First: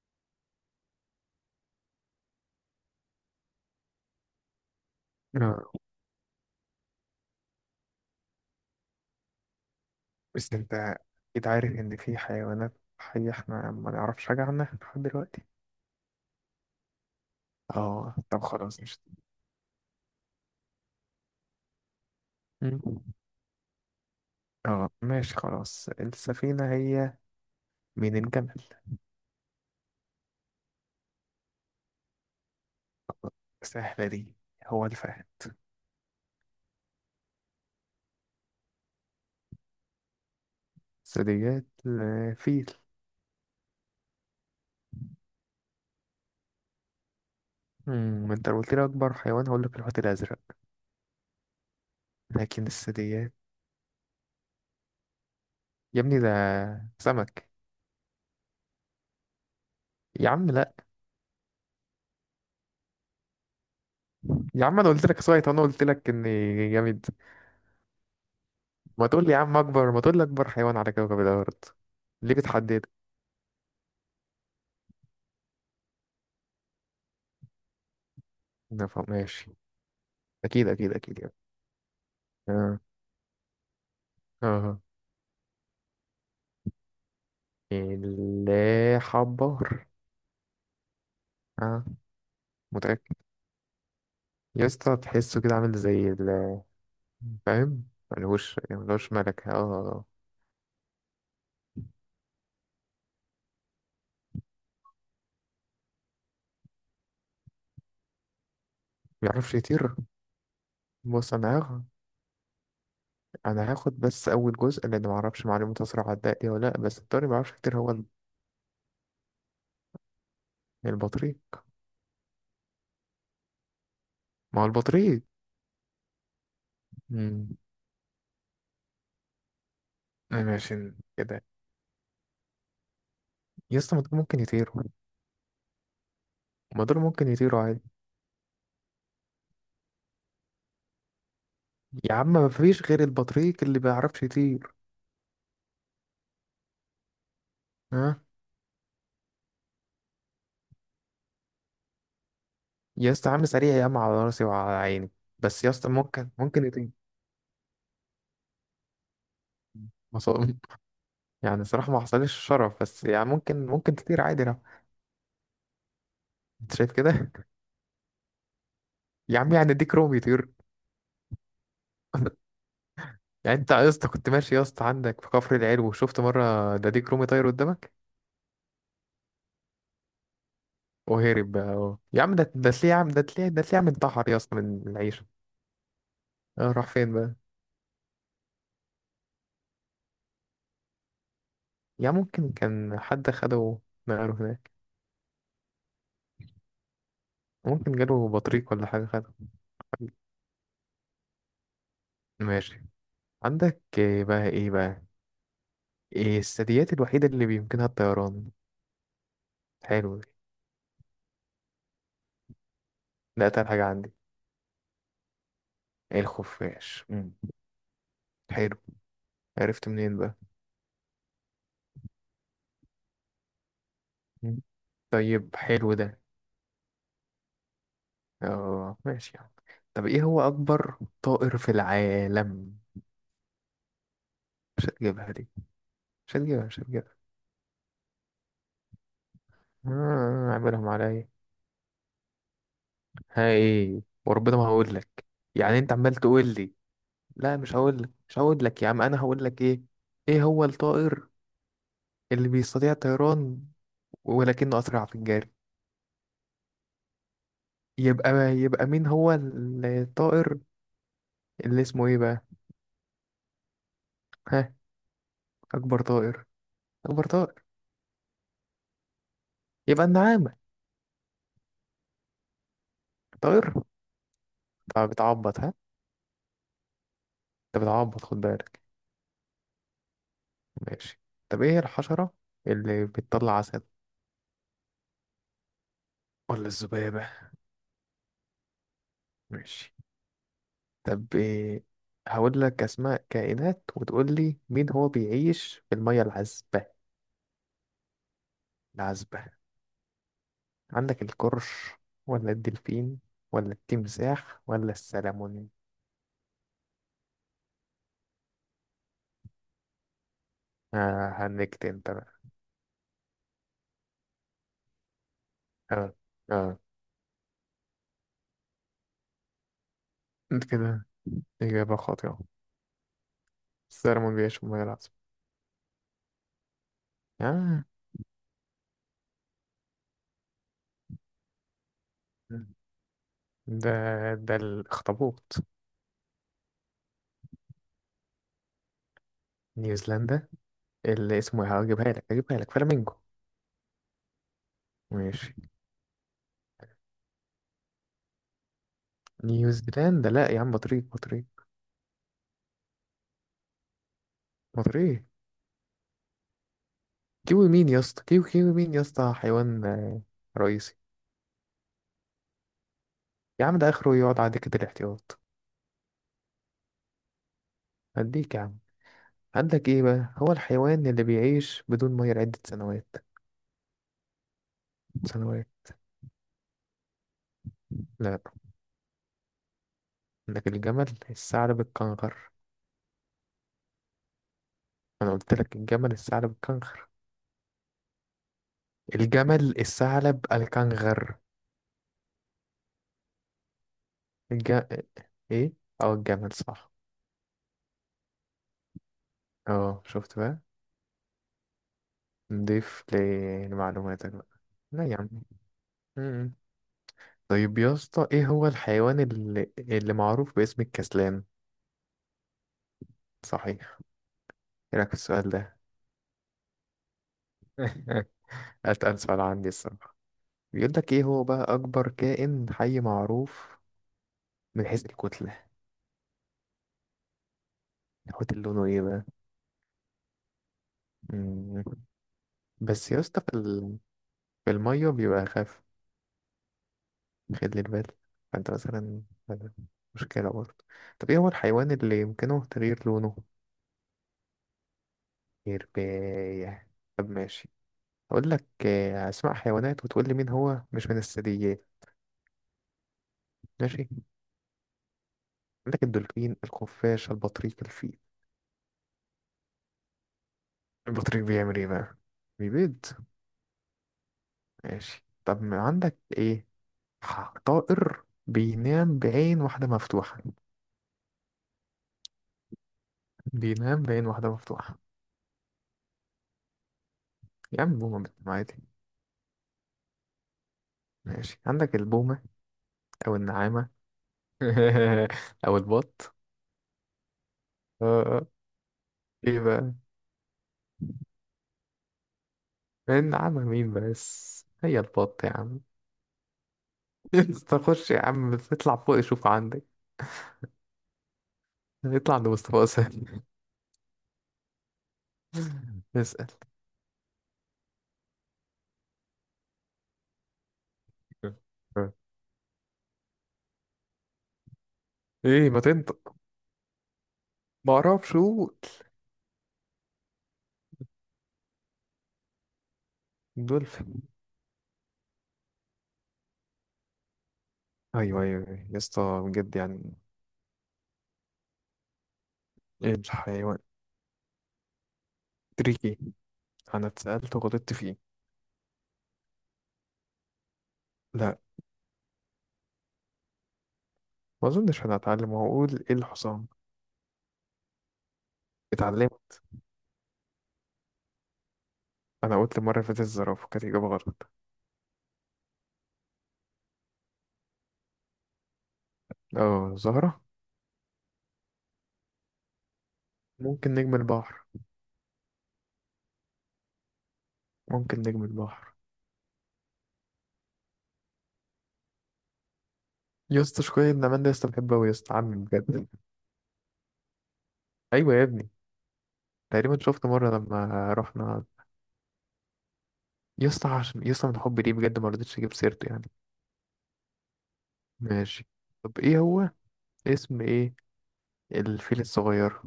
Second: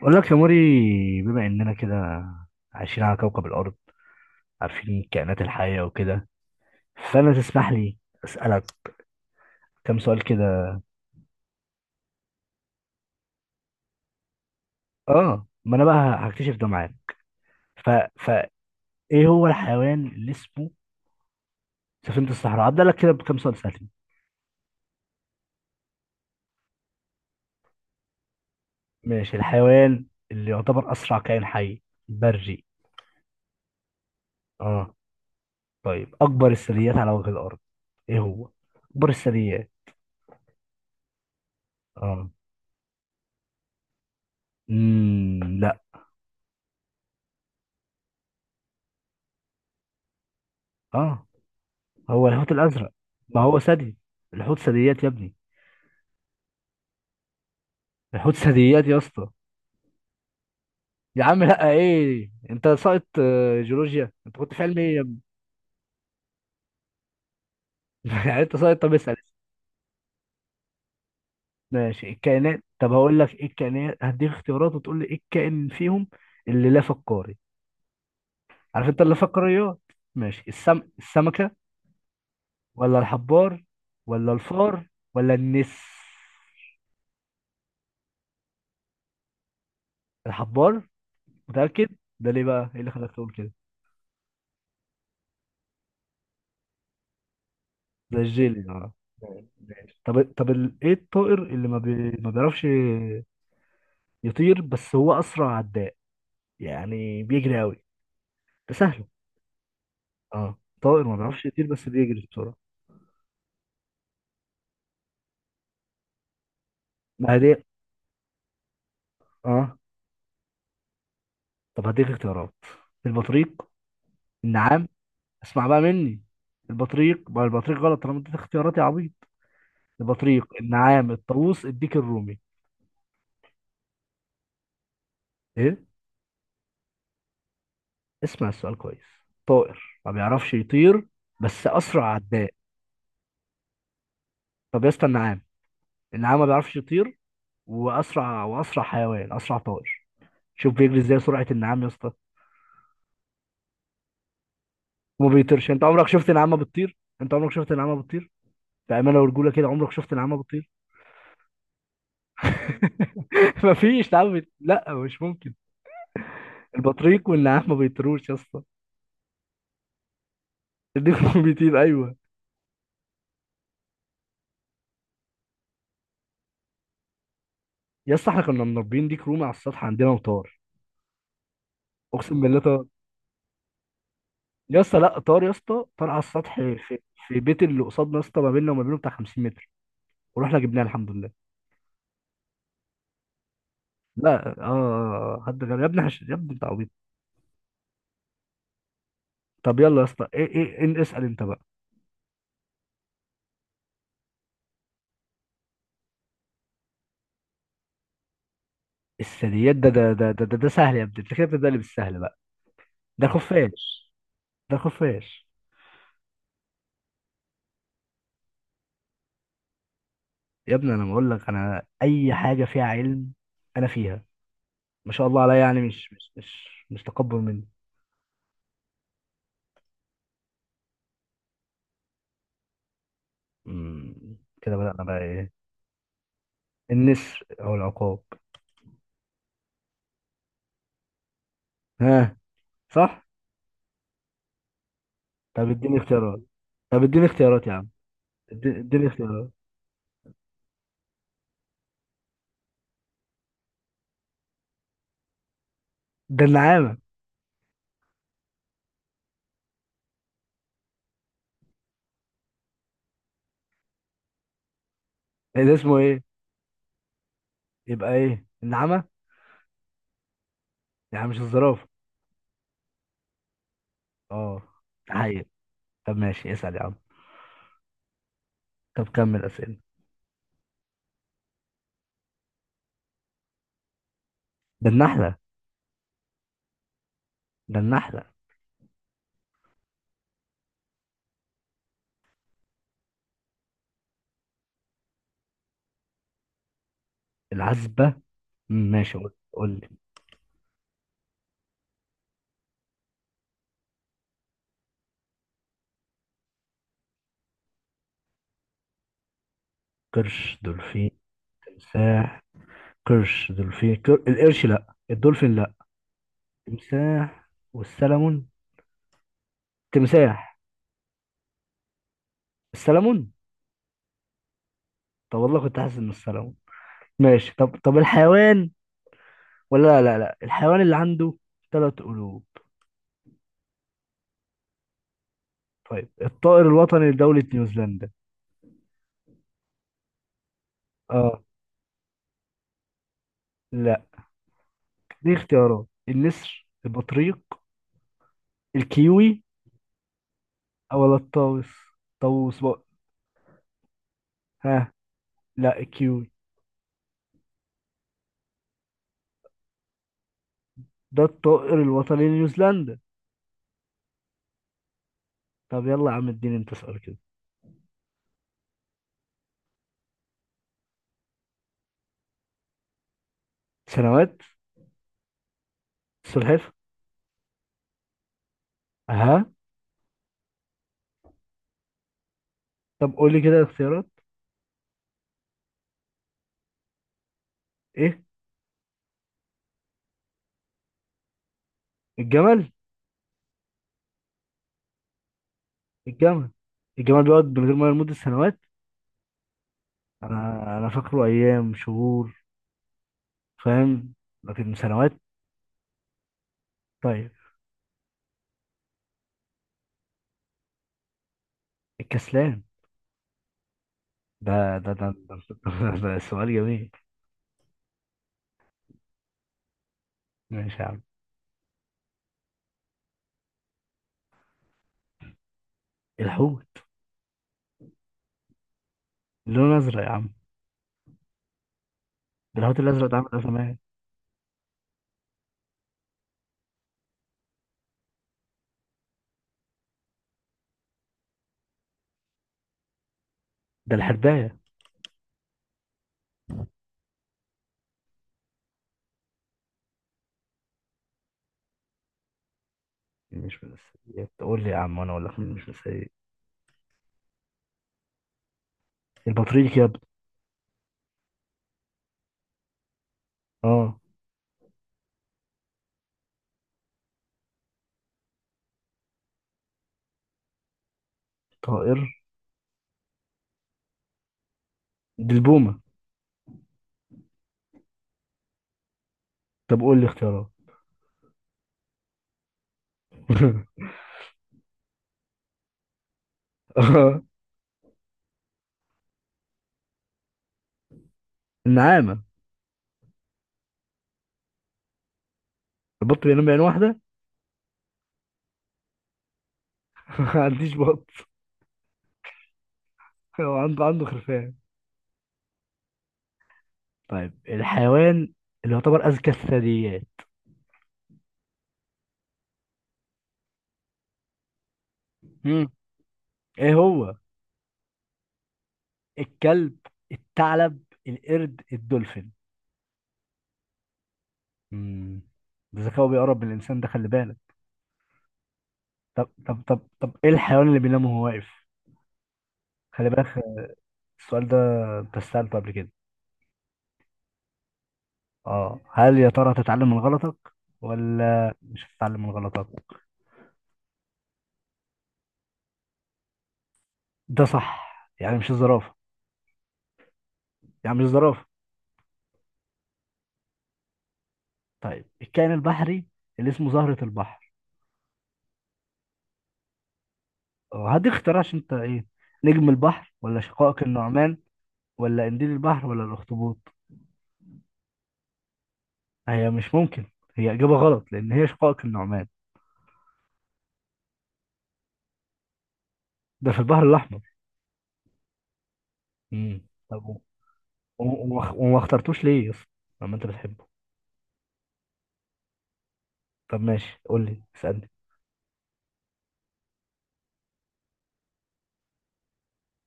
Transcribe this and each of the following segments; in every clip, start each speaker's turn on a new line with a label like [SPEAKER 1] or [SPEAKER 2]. [SPEAKER 1] بقول لك يا موري، بما اننا كده عايشين على كوكب الارض، عارفين الكائنات
[SPEAKER 2] آه،
[SPEAKER 1] الحيه وكده، فانا تسمح لي اسالك كم سؤال
[SPEAKER 2] بس انت
[SPEAKER 1] كده.
[SPEAKER 2] اكيد عارف ان في حيوانات حية احنا ما نعرفش حاجة عنها لحد دلوقتي.
[SPEAKER 1] اه، ما انا بقى هكتشف ده معاك. ف
[SPEAKER 2] اه
[SPEAKER 1] ف
[SPEAKER 2] طب خلاص مش.
[SPEAKER 1] ايه هو الحيوان اللي اسمه سفينه الصحراء؟ هبدا لك
[SPEAKER 2] مم.
[SPEAKER 1] كده بكم سؤال سهل.
[SPEAKER 2] اه ماشي خلاص، السفينة هي من الجمل.
[SPEAKER 1] ماشي، الحيوان اللي يعتبر اسرع كائن حي بري؟
[SPEAKER 2] سهلة دي، هو
[SPEAKER 1] اه،
[SPEAKER 2] الفهد.
[SPEAKER 1] طيب اكبر الثدييات على وجه الارض، ايه هو اكبر الثدييات؟
[SPEAKER 2] ثدييات،
[SPEAKER 1] اه،
[SPEAKER 2] فيل.
[SPEAKER 1] لا.
[SPEAKER 2] ما انت لو قلت لي اكبر حيوان هقول لك الحوت الازرق.
[SPEAKER 1] اه، هو الحوت
[SPEAKER 2] لكن
[SPEAKER 1] الازرق.
[SPEAKER 2] الثدييات،
[SPEAKER 1] ما هو ثدي، الحوت ثدييات يا ابني.
[SPEAKER 2] يا ابني ده سمك.
[SPEAKER 1] بيحط ثدييات يا اسطى.
[SPEAKER 2] يا عم لا.
[SPEAKER 1] يا عم لا، ايه انت ساقط؟ جيولوجيا، انت كنت في
[SPEAKER 2] يا
[SPEAKER 1] علم
[SPEAKER 2] عم انا
[SPEAKER 1] ايه يا
[SPEAKER 2] قلت
[SPEAKER 1] ابني؟
[SPEAKER 2] لك سويت، انا قلت لك اني جامد.
[SPEAKER 1] يعني انت ساقط، طب
[SPEAKER 2] ما
[SPEAKER 1] اسال.
[SPEAKER 2] تقول لي يا عم اكبر، ما تقول لي اكبر حيوان على كوكب الارض.
[SPEAKER 1] ماشي،
[SPEAKER 2] ليه
[SPEAKER 1] الكائنات.
[SPEAKER 2] بتحدد؟
[SPEAKER 1] طب هقول لك ايه الكائنات، هديك اختيارات وتقول لي ايه الكائن فيهم اللي لا فقاري. عارف انت
[SPEAKER 2] نفهم،
[SPEAKER 1] اللا
[SPEAKER 2] ماشي.
[SPEAKER 1] فقاريات؟ ماشي،
[SPEAKER 2] اكيد اكيد اكيد يعني،
[SPEAKER 1] السمكه،
[SPEAKER 2] اه.
[SPEAKER 1] ولا الحبار، ولا
[SPEAKER 2] اه،
[SPEAKER 1] الفار، ولا النس.
[SPEAKER 2] اللي حبار.
[SPEAKER 1] الحبار؟
[SPEAKER 2] اه.
[SPEAKER 1] متاكد؟ ده ليه بقى، ايه اللي خلاك
[SPEAKER 2] متأكد.
[SPEAKER 1] تقول كده؟
[SPEAKER 2] يا اسطى تحسه كده عامل زي ال-، فاهم.
[SPEAKER 1] ده
[SPEAKER 2] ملهوش
[SPEAKER 1] الجيلي، اه.
[SPEAKER 2] ملهوش ملكة،
[SPEAKER 1] ماشي.
[SPEAKER 2] اه.
[SPEAKER 1] طب ايه الطائر اللي ما بيعرفش يطير، بس هو اسرع عداء، يعني بيجري قوي، ده سهل.
[SPEAKER 2] بيعرفش يطير؟
[SPEAKER 1] اه، طائر ما
[SPEAKER 2] بص،
[SPEAKER 1] بيعرفش
[SPEAKER 2] انا
[SPEAKER 1] يطير
[SPEAKER 2] هاخد،
[SPEAKER 1] بس بيجري بسرعه.
[SPEAKER 2] انا هاخد بس اول جزء لان ما اعرفش معلومة اسرع عداء دي ولا لا، بس الطير ما
[SPEAKER 1] ما
[SPEAKER 2] يعرفش
[SPEAKER 1] هديك،
[SPEAKER 2] يطير هو ال-.
[SPEAKER 1] اه.
[SPEAKER 2] البطريق.
[SPEAKER 1] طب هديك اختيارات: البطريق،
[SPEAKER 2] ما هو
[SPEAKER 1] النعام.
[SPEAKER 2] البطريق.
[SPEAKER 1] اسمع بقى مني، البطريق، ما
[SPEAKER 2] امم.
[SPEAKER 1] البطريق غلط، انا مديت اختيارات يا عبيط. البطريق،
[SPEAKER 2] ماشي
[SPEAKER 1] النعام،
[SPEAKER 2] كده.
[SPEAKER 1] الطاووس، الديك الرومي.
[SPEAKER 2] يا اسطى ما دول ممكن يطيروا،
[SPEAKER 1] ايه؟
[SPEAKER 2] ما دول ممكن يطيروا عادي.
[SPEAKER 1] اسمع السؤال كويس، طائر ما بيعرفش يطير بس اسرع
[SPEAKER 2] يا عم ما
[SPEAKER 1] عداء.
[SPEAKER 2] فيش غير البطريق اللي بيعرفش يطير.
[SPEAKER 1] طب يا اسطى النعام، النعام ما بيعرفش يطير،
[SPEAKER 2] ها.
[SPEAKER 1] واسرع حيوان، اسرع طائر. شوف بيجري ازاي، سرعه النعام يا اسطى.
[SPEAKER 2] يا اسطى عامل سريع يا عم، على راسي وعلى عيني.
[SPEAKER 1] وما
[SPEAKER 2] بس
[SPEAKER 1] بيطيرش،
[SPEAKER 2] يا
[SPEAKER 1] انت
[SPEAKER 2] اسطى
[SPEAKER 1] عمرك شفت
[SPEAKER 2] ممكن
[SPEAKER 1] نعامه
[SPEAKER 2] ممكن يتم
[SPEAKER 1] بتطير؟ انت عمرك شفت نعامه بتطير؟ بامانه ورجوله كده، عمرك شفت نعامه
[SPEAKER 2] مصاب.
[SPEAKER 1] بتطير؟
[SPEAKER 2] يعني صراحة ما حصلش شرف، بس يعني ممكن
[SPEAKER 1] مفيش
[SPEAKER 2] تطير
[SPEAKER 1] نعامه
[SPEAKER 2] عادي لو.
[SPEAKER 1] لا مش ممكن.
[SPEAKER 2] انت شايف
[SPEAKER 1] البطريق
[SPEAKER 2] كده.
[SPEAKER 1] والنعام ما بيطيروش يا اسطى.
[SPEAKER 2] يا عم يعني ديك رومي يطير؟
[SPEAKER 1] الديك بيطير، ايوه.
[SPEAKER 2] يعني انت يا اسطى كنت ماشي يا اسطى عندك في كفر العلو وشفت مرة ده ديك رومي طاير قدامك؟
[SPEAKER 1] يا اسطى، احنا كنا مربيين ديك رومي على السطح عندنا وطار.
[SPEAKER 2] وهرب بقى اهو. يا عم
[SPEAKER 1] اقسم
[SPEAKER 2] ده
[SPEAKER 1] بالله
[SPEAKER 2] ده
[SPEAKER 1] طار.
[SPEAKER 2] تلاقيه، يا عم ده تلاقيه، ده تلاقيه عم انتحر يا اسطى
[SPEAKER 1] يا
[SPEAKER 2] من
[SPEAKER 1] اسطى لا،
[SPEAKER 2] العيشة.
[SPEAKER 1] طار يا اسطى، طار على السطح
[SPEAKER 2] اه، راح
[SPEAKER 1] في
[SPEAKER 2] فين بقى؟
[SPEAKER 1] في بيت اللي قصادنا، يا اسطى ما بيننا وما بينه بتاع 50 متر، ورحنا جبناه الحمد لله.
[SPEAKER 2] يا ممكن كان حد خده نقله
[SPEAKER 1] لا، اه.
[SPEAKER 2] هناك.
[SPEAKER 1] حد غير يا ابني، يا ابني انت عبيط.
[SPEAKER 2] ممكن جاله بطريق ولا حاجة خده.
[SPEAKER 1] طب يلا يا اسطى، ايه؟ اسال انت بقى.
[SPEAKER 2] ماشي، عندك ايه بقى؟ ايه بقى؟ إيه الثدييات الوحيدة اللي بيمكنها الطيران؟
[SPEAKER 1] الثدييات، ده
[SPEAKER 2] حلو
[SPEAKER 1] ده
[SPEAKER 2] دي.
[SPEAKER 1] ده ده ده, ده سهل يا ابني، انت كده بتبدأ لي بالسهل بقى. ده
[SPEAKER 2] ده أتقل حاجة
[SPEAKER 1] خفاش،
[SPEAKER 2] عندي.
[SPEAKER 1] ده خفاش.
[SPEAKER 2] الخفاش. مم. حلو، عرفت منين بقى؟
[SPEAKER 1] يا ابني، انا بقول لك انا اي حاجه فيها علم، انا فيها.
[SPEAKER 2] مم.
[SPEAKER 1] ما شاء الله عليا،
[SPEAKER 2] طيب
[SPEAKER 1] يعني
[SPEAKER 2] حلو
[SPEAKER 1] مش
[SPEAKER 2] ده،
[SPEAKER 1] مش مش مش تكبر مني.
[SPEAKER 2] اه ماشي يعني. طب ايه هو أكبر طائر في العالم؟
[SPEAKER 1] كده
[SPEAKER 2] مش
[SPEAKER 1] بدأنا بقى
[SPEAKER 2] هتجيبها دي
[SPEAKER 1] ايه؟
[SPEAKER 2] مش هتجيبها مش هتجيبها
[SPEAKER 1] النسر او العقاب.
[SPEAKER 2] آه عاملهم عليا.
[SPEAKER 1] ها؟ صح.
[SPEAKER 2] هاي وربنا ما هقول لك.
[SPEAKER 1] طب
[SPEAKER 2] يعني انت
[SPEAKER 1] اديني
[SPEAKER 2] عمال
[SPEAKER 1] اختيارات.
[SPEAKER 2] تقول لي،
[SPEAKER 1] طب اديني
[SPEAKER 2] لا
[SPEAKER 1] اختيارات يا
[SPEAKER 2] مش
[SPEAKER 1] عم.
[SPEAKER 2] هقول لك، مش هقول لك يا عم،
[SPEAKER 1] اديني
[SPEAKER 2] انا هقول
[SPEAKER 1] اختيارات.
[SPEAKER 2] لك ايه. ايه هو الطائر اللي بيستطيع الطيران ولكنه أسرع في الجري؟
[SPEAKER 1] ده النعامه.
[SPEAKER 2] يبقى، يبقى مين هو الطائر اللي اسمه ايه بقى؟ ها؟
[SPEAKER 1] إيه ده اسمه
[SPEAKER 2] اكبر
[SPEAKER 1] ايه؟
[SPEAKER 2] طائر اكبر طائر.
[SPEAKER 1] يبقى ايه، النعامه؟
[SPEAKER 2] يبقى النعامة.
[SPEAKER 1] يعني مش الزرافه؟
[SPEAKER 2] طائر.
[SPEAKER 1] اه،
[SPEAKER 2] طب
[SPEAKER 1] حقيقي.
[SPEAKER 2] بتعبط، ها؟
[SPEAKER 1] طب ماشي، اسأل يا عم.
[SPEAKER 2] انت بتعبط، خد بالك.
[SPEAKER 1] طب كمل اسئله.
[SPEAKER 2] ماشي، طب ايه الحشرة اللي بتطلع عسل
[SPEAKER 1] ده النحله،
[SPEAKER 2] ولا الذبابة؟
[SPEAKER 1] ده النحلة.
[SPEAKER 2] ماشي، طب إيه، هقول لك اسماء كائنات وتقول لي مين هو بيعيش في المية العذبة.
[SPEAKER 1] العزبة. ماشي، قول
[SPEAKER 2] العذبة.
[SPEAKER 1] قول لي.
[SPEAKER 2] عندك القرش ولا الدلفين ولا التمساح ولا السلمون؟
[SPEAKER 1] قرش، دولفين،
[SPEAKER 2] آه هنكت انت بقى.
[SPEAKER 1] تمساح. قرش، دولفين، القرش لا، الدولفين لا،
[SPEAKER 2] آه. آه.
[SPEAKER 1] تمساح والسلمون. تمساح،
[SPEAKER 2] انت كده إجابة خاطئة.
[SPEAKER 1] السلمون.
[SPEAKER 2] السلمون بيعيش في المياه العذبة.
[SPEAKER 1] طب والله كنت حاسس انه السلمون. ماشي. طب
[SPEAKER 2] آه.
[SPEAKER 1] طب الحيوان، ولا لا لا لا الحيوان اللي عنده ثلاث قلوب.
[SPEAKER 2] ده ده الأخطبوط.
[SPEAKER 1] طيب، الطائر الوطني لدولة نيوزيلندا.
[SPEAKER 2] نيوزيلندا اللي
[SPEAKER 1] اه
[SPEAKER 2] اسمه إيه؟ هجيبها لك فلامينجو.
[SPEAKER 1] لا، دي
[SPEAKER 2] ماشي.
[SPEAKER 1] اختيارات: النسر، البطريق، الكيوي،
[SPEAKER 2] نيوزيلندا لا يا عم،
[SPEAKER 1] او
[SPEAKER 2] بطريق
[SPEAKER 1] ولا
[SPEAKER 2] بطريق
[SPEAKER 1] الطاووس. طاووس بقى؟ ها؟
[SPEAKER 2] بطريق.
[SPEAKER 1] لا، الكيوي.
[SPEAKER 2] كيوي مين يا اسطى كيوي كيوي مين يا اسطى حيوان، رئيسي.
[SPEAKER 1] ده الطائر الوطني لنيوزيلندا.
[SPEAKER 2] يا عم ده آخره يقعد على دكة الاحتياط.
[SPEAKER 1] طب يلا يا عم، اديني انت سؤال كده.
[SPEAKER 2] هديك يا عم. عندك ايه بقى؟ هو الحيوان اللي بيعيش بدون ميه لعدة سنوات.
[SPEAKER 1] سنوات.
[SPEAKER 2] سنوات.
[SPEAKER 1] السلحفة.
[SPEAKER 2] لا،
[SPEAKER 1] اها.
[SPEAKER 2] عندك الجمل الثعلب الكنغر.
[SPEAKER 1] طب قول لي كده الاختيارات،
[SPEAKER 2] انا قلت لك الجمل الثعلب الكنغر.
[SPEAKER 1] ايه؟
[SPEAKER 2] الجمل الثعلب الكنغر.
[SPEAKER 1] الجمل.
[SPEAKER 2] الج-، ايه. او
[SPEAKER 1] الجمل.
[SPEAKER 2] الجمل صح.
[SPEAKER 1] الجمل بيقعد من غير ميه لمدة سنوات.
[SPEAKER 2] اه شفت بقى،
[SPEAKER 1] انا فاكره ايام شهور،
[SPEAKER 2] نضيف
[SPEAKER 1] فاهم،
[SPEAKER 2] لمعلوماتك بقى.
[SPEAKER 1] لكن
[SPEAKER 2] لا
[SPEAKER 1] سنوات.
[SPEAKER 2] يا عم. مم.
[SPEAKER 1] طيب،
[SPEAKER 2] طيب يا اسطى، ايه هو الحيوان اللي معروف باسم الكسلان؟
[SPEAKER 1] الكسلان.
[SPEAKER 2] صحيح.
[SPEAKER 1] ده ده
[SPEAKER 2] ايه
[SPEAKER 1] ده,
[SPEAKER 2] رايك في
[SPEAKER 1] ده,
[SPEAKER 2] السؤال ده؟
[SPEAKER 1] ده سؤال جميل.
[SPEAKER 2] اتقل سؤال عندي الصراحه.
[SPEAKER 1] ماشي يا
[SPEAKER 2] بيقول
[SPEAKER 1] عم.
[SPEAKER 2] لك ايه هو بقى اكبر كائن حي معروف من حيث الكتله؟
[SPEAKER 1] الحوت.
[SPEAKER 2] الحوت اللي لونه ايه بقى؟
[SPEAKER 1] لونه ازرق يا عم،
[SPEAKER 2] مم.
[SPEAKER 1] ده الحوت الازرق،
[SPEAKER 2] بس
[SPEAKER 1] ده
[SPEAKER 2] يا
[SPEAKER 1] عامل
[SPEAKER 2] اسطى في
[SPEAKER 1] ازمه.
[SPEAKER 2] في الميه بيبقى اخف، خد لي البال، فانت مثلا، هذا مشكلة برضه. طب ايه هو الحيوان اللي يمكنه تغيير لونه؟
[SPEAKER 1] ده الحرباية.
[SPEAKER 2] يرباية. طب ماشي، اقول لك اسماء حيوانات وتقول لي مين هو مش من الثدييات.
[SPEAKER 1] مش من
[SPEAKER 2] ماشي،
[SPEAKER 1] الثدييات؟ قول لي يا عم وانا اقول لك مين مش من
[SPEAKER 2] عندك
[SPEAKER 1] الثدييات.
[SPEAKER 2] الدولفين الخفاش البطريق الفيل.
[SPEAKER 1] البطريق يا ابني.
[SPEAKER 2] البطريق بيعمل ايه بقى؟ بيبيض.
[SPEAKER 1] اه،
[SPEAKER 2] ماشي، طب ما عندك ايه؟ طائر بينام بعين واحدة مفتوحة.
[SPEAKER 1] طائر.
[SPEAKER 2] بينام بعين واحدة مفتوحة.
[SPEAKER 1] دي البومة.
[SPEAKER 2] يا عم بومة بتنام عادي.
[SPEAKER 1] طب قول لي اختيارات.
[SPEAKER 2] ماشي، عندك البومة أو النعامة، او البط.
[SPEAKER 1] آه،
[SPEAKER 2] آه. آه. ايه بقى؟
[SPEAKER 1] النعامة.
[SPEAKER 2] النعمة مين، بس هي البط يا عم.
[SPEAKER 1] البط بينام بعين واحدة.
[SPEAKER 2] تخش يا عم اطلع فوق شوف عندك،
[SPEAKER 1] ما عنديش بط.
[SPEAKER 2] اطلع عند مصطفى سهل.
[SPEAKER 1] هو عنده خرفان.
[SPEAKER 2] اسأل.
[SPEAKER 1] طيب، الحيوان اللي يعتبر أذكى الثدييات. مم.
[SPEAKER 2] ايه؟ ما تنطق.
[SPEAKER 1] ايه هو؟
[SPEAKER 2] ما اعرفش، قول.
[SPEAKER 1] الكلب، الثعلب، القرد، الدولفين.
[SPEAKER 2] دولفين.
[SPEAKER 1] امم ذكاؤه بيقرب من الإنسان، ده خلي بالك.
[SPEAKER 2] ايوه ايوه أيوة. يا
[SPEAKER 1] طب
[SPEAKER 2] اسطى
[SPEAKER 1] طب
[SPEAKER 2] بجد
[SPEAKER 1] طب طب
[SPEAKER 2] يعني.
[SPEAKER 1] ايه الحيوان اللي بينام وهو واقف؟ خلي بالك.
[SPEAKER 2] الحيوان.
[SPEAKER 1] السؤال ده انت سألته قبل كده.
[SPEAKER 2] تريكي. انا اتسألت وغلطت فيه.
[SPEAKER 1] اه، هل يا ترى هتتعلم من غلطك ولا
[SPEAKER 2] لا،
[SPEAKER 1] مش هتتعلم من غلطك؟
[SPEAKER 2] ما اظنش، انا اتعلم واقول ايه، الحصان.
[SPEAKER 1] ده صح، يعني مش الزرافة،
[SPEAKER 2] اتعلمت.
[SPEAKER 1] يعني مش الزرافة.
[SPEAKER 2] انا قلت المره اللي فاتت الزرافه كانت اجابه غلط.
[SPEAKER 1] طيب، الكائن البحري اللي اسمه زهرة البحر.
[SPEAKER 2] اه زهره.
[SPEAKER 1] هديك اختيار عشان انت ايه. نجم البحر، ولا شقائق
[SPEAKER 2] ممكن نجم
[SPEAKER 1] النعمان،
[SPEAKER 2] البحر.
[SPEAKER 1] ولا قنديل البحر، ولا الأخطبوط؟
[SPEAKER 2] ممكن نجم البحر.
[SPEAKER 1] هي مش ممكن، هي إجابة غلط لأن هي شقائق النعمان.
[SPEAKER 2] يا اسطى شوية نعمان ده، يا اسطى بحبه أوي يا اسطى عمي بجد.
[SPEAKER 1] ده في البحر الأحمر.
[SPEAKER 2] أيوة يا ابني. تقريبا
[SPEAKER 1] طب
[SPEAKER 2] شفت مرة لما رحنا.
[SPEAKER 1] وما اخترتوش ليه يا اسطى، لما انت بتحبه؟
[SPEAKER 2] يا اسطى عشان يا اسطى من حبي ليه بجد ما رضيتش أجيب سيرته يعني.
[SPEAKER 1] طب ماشي، قول لي اسألني.
[SPEAKER 2] ماشي، طب إيه هو، اسم إيه الفيل الصغير؟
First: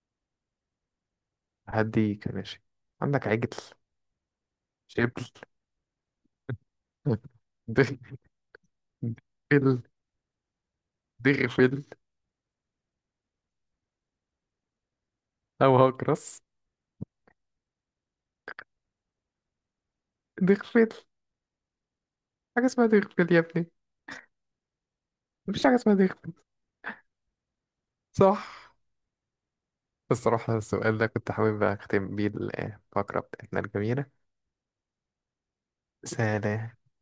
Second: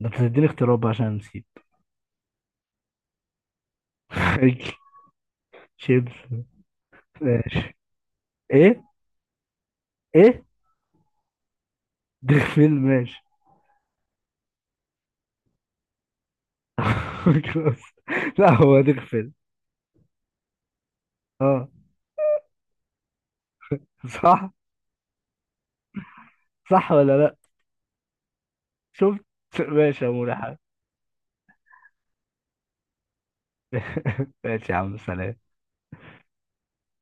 [SPEAKER 1] ده انت تديني اختيارات بقى عشان نسيت.
[SPEAKER 2] هديك، ماشي. عندك عجل، شبل،
[SPEAKER 1] شيبس. ماشي.
[SPEAKER 2] دغ-
[SPEAKER 1] ايه؟
[SPEAKER 2] دغفل.
[SPEAKER 1] ايه؟
[SPEAKER 2] دغفل.
[SPEAKER 1] دغفل. ماشي.
[SPEAKER 2] أو هكرس.
[SPEAKER 1] خلاص. لا، هو دغفل.
[SPEAKER 2] دغفل.
[SPEAKER 1] اه.
[SPEAKER 2] حاجة اسمها دغفل يا ابني،
[SPEAKER 1] صح.
[SPEAKER 2] مفيش حاجة اسمها دغفل.
[SPEAKER 1] صح ولا لا؟
[SPEAKER 2] صح.
[SPEAKER 1] شفت؟ ماشي يا مولى
[SPEAKER 2] الصراحة
[SPEAKER 1] حبيبي.
[SPEAKER 2] السؤال ده كنت حابب أختم بيه الفقرة بتاعتنا الجميلة.
[SPEAKER 1] ماشي يا عم، سلام.
[SPEAKER 2] سلام.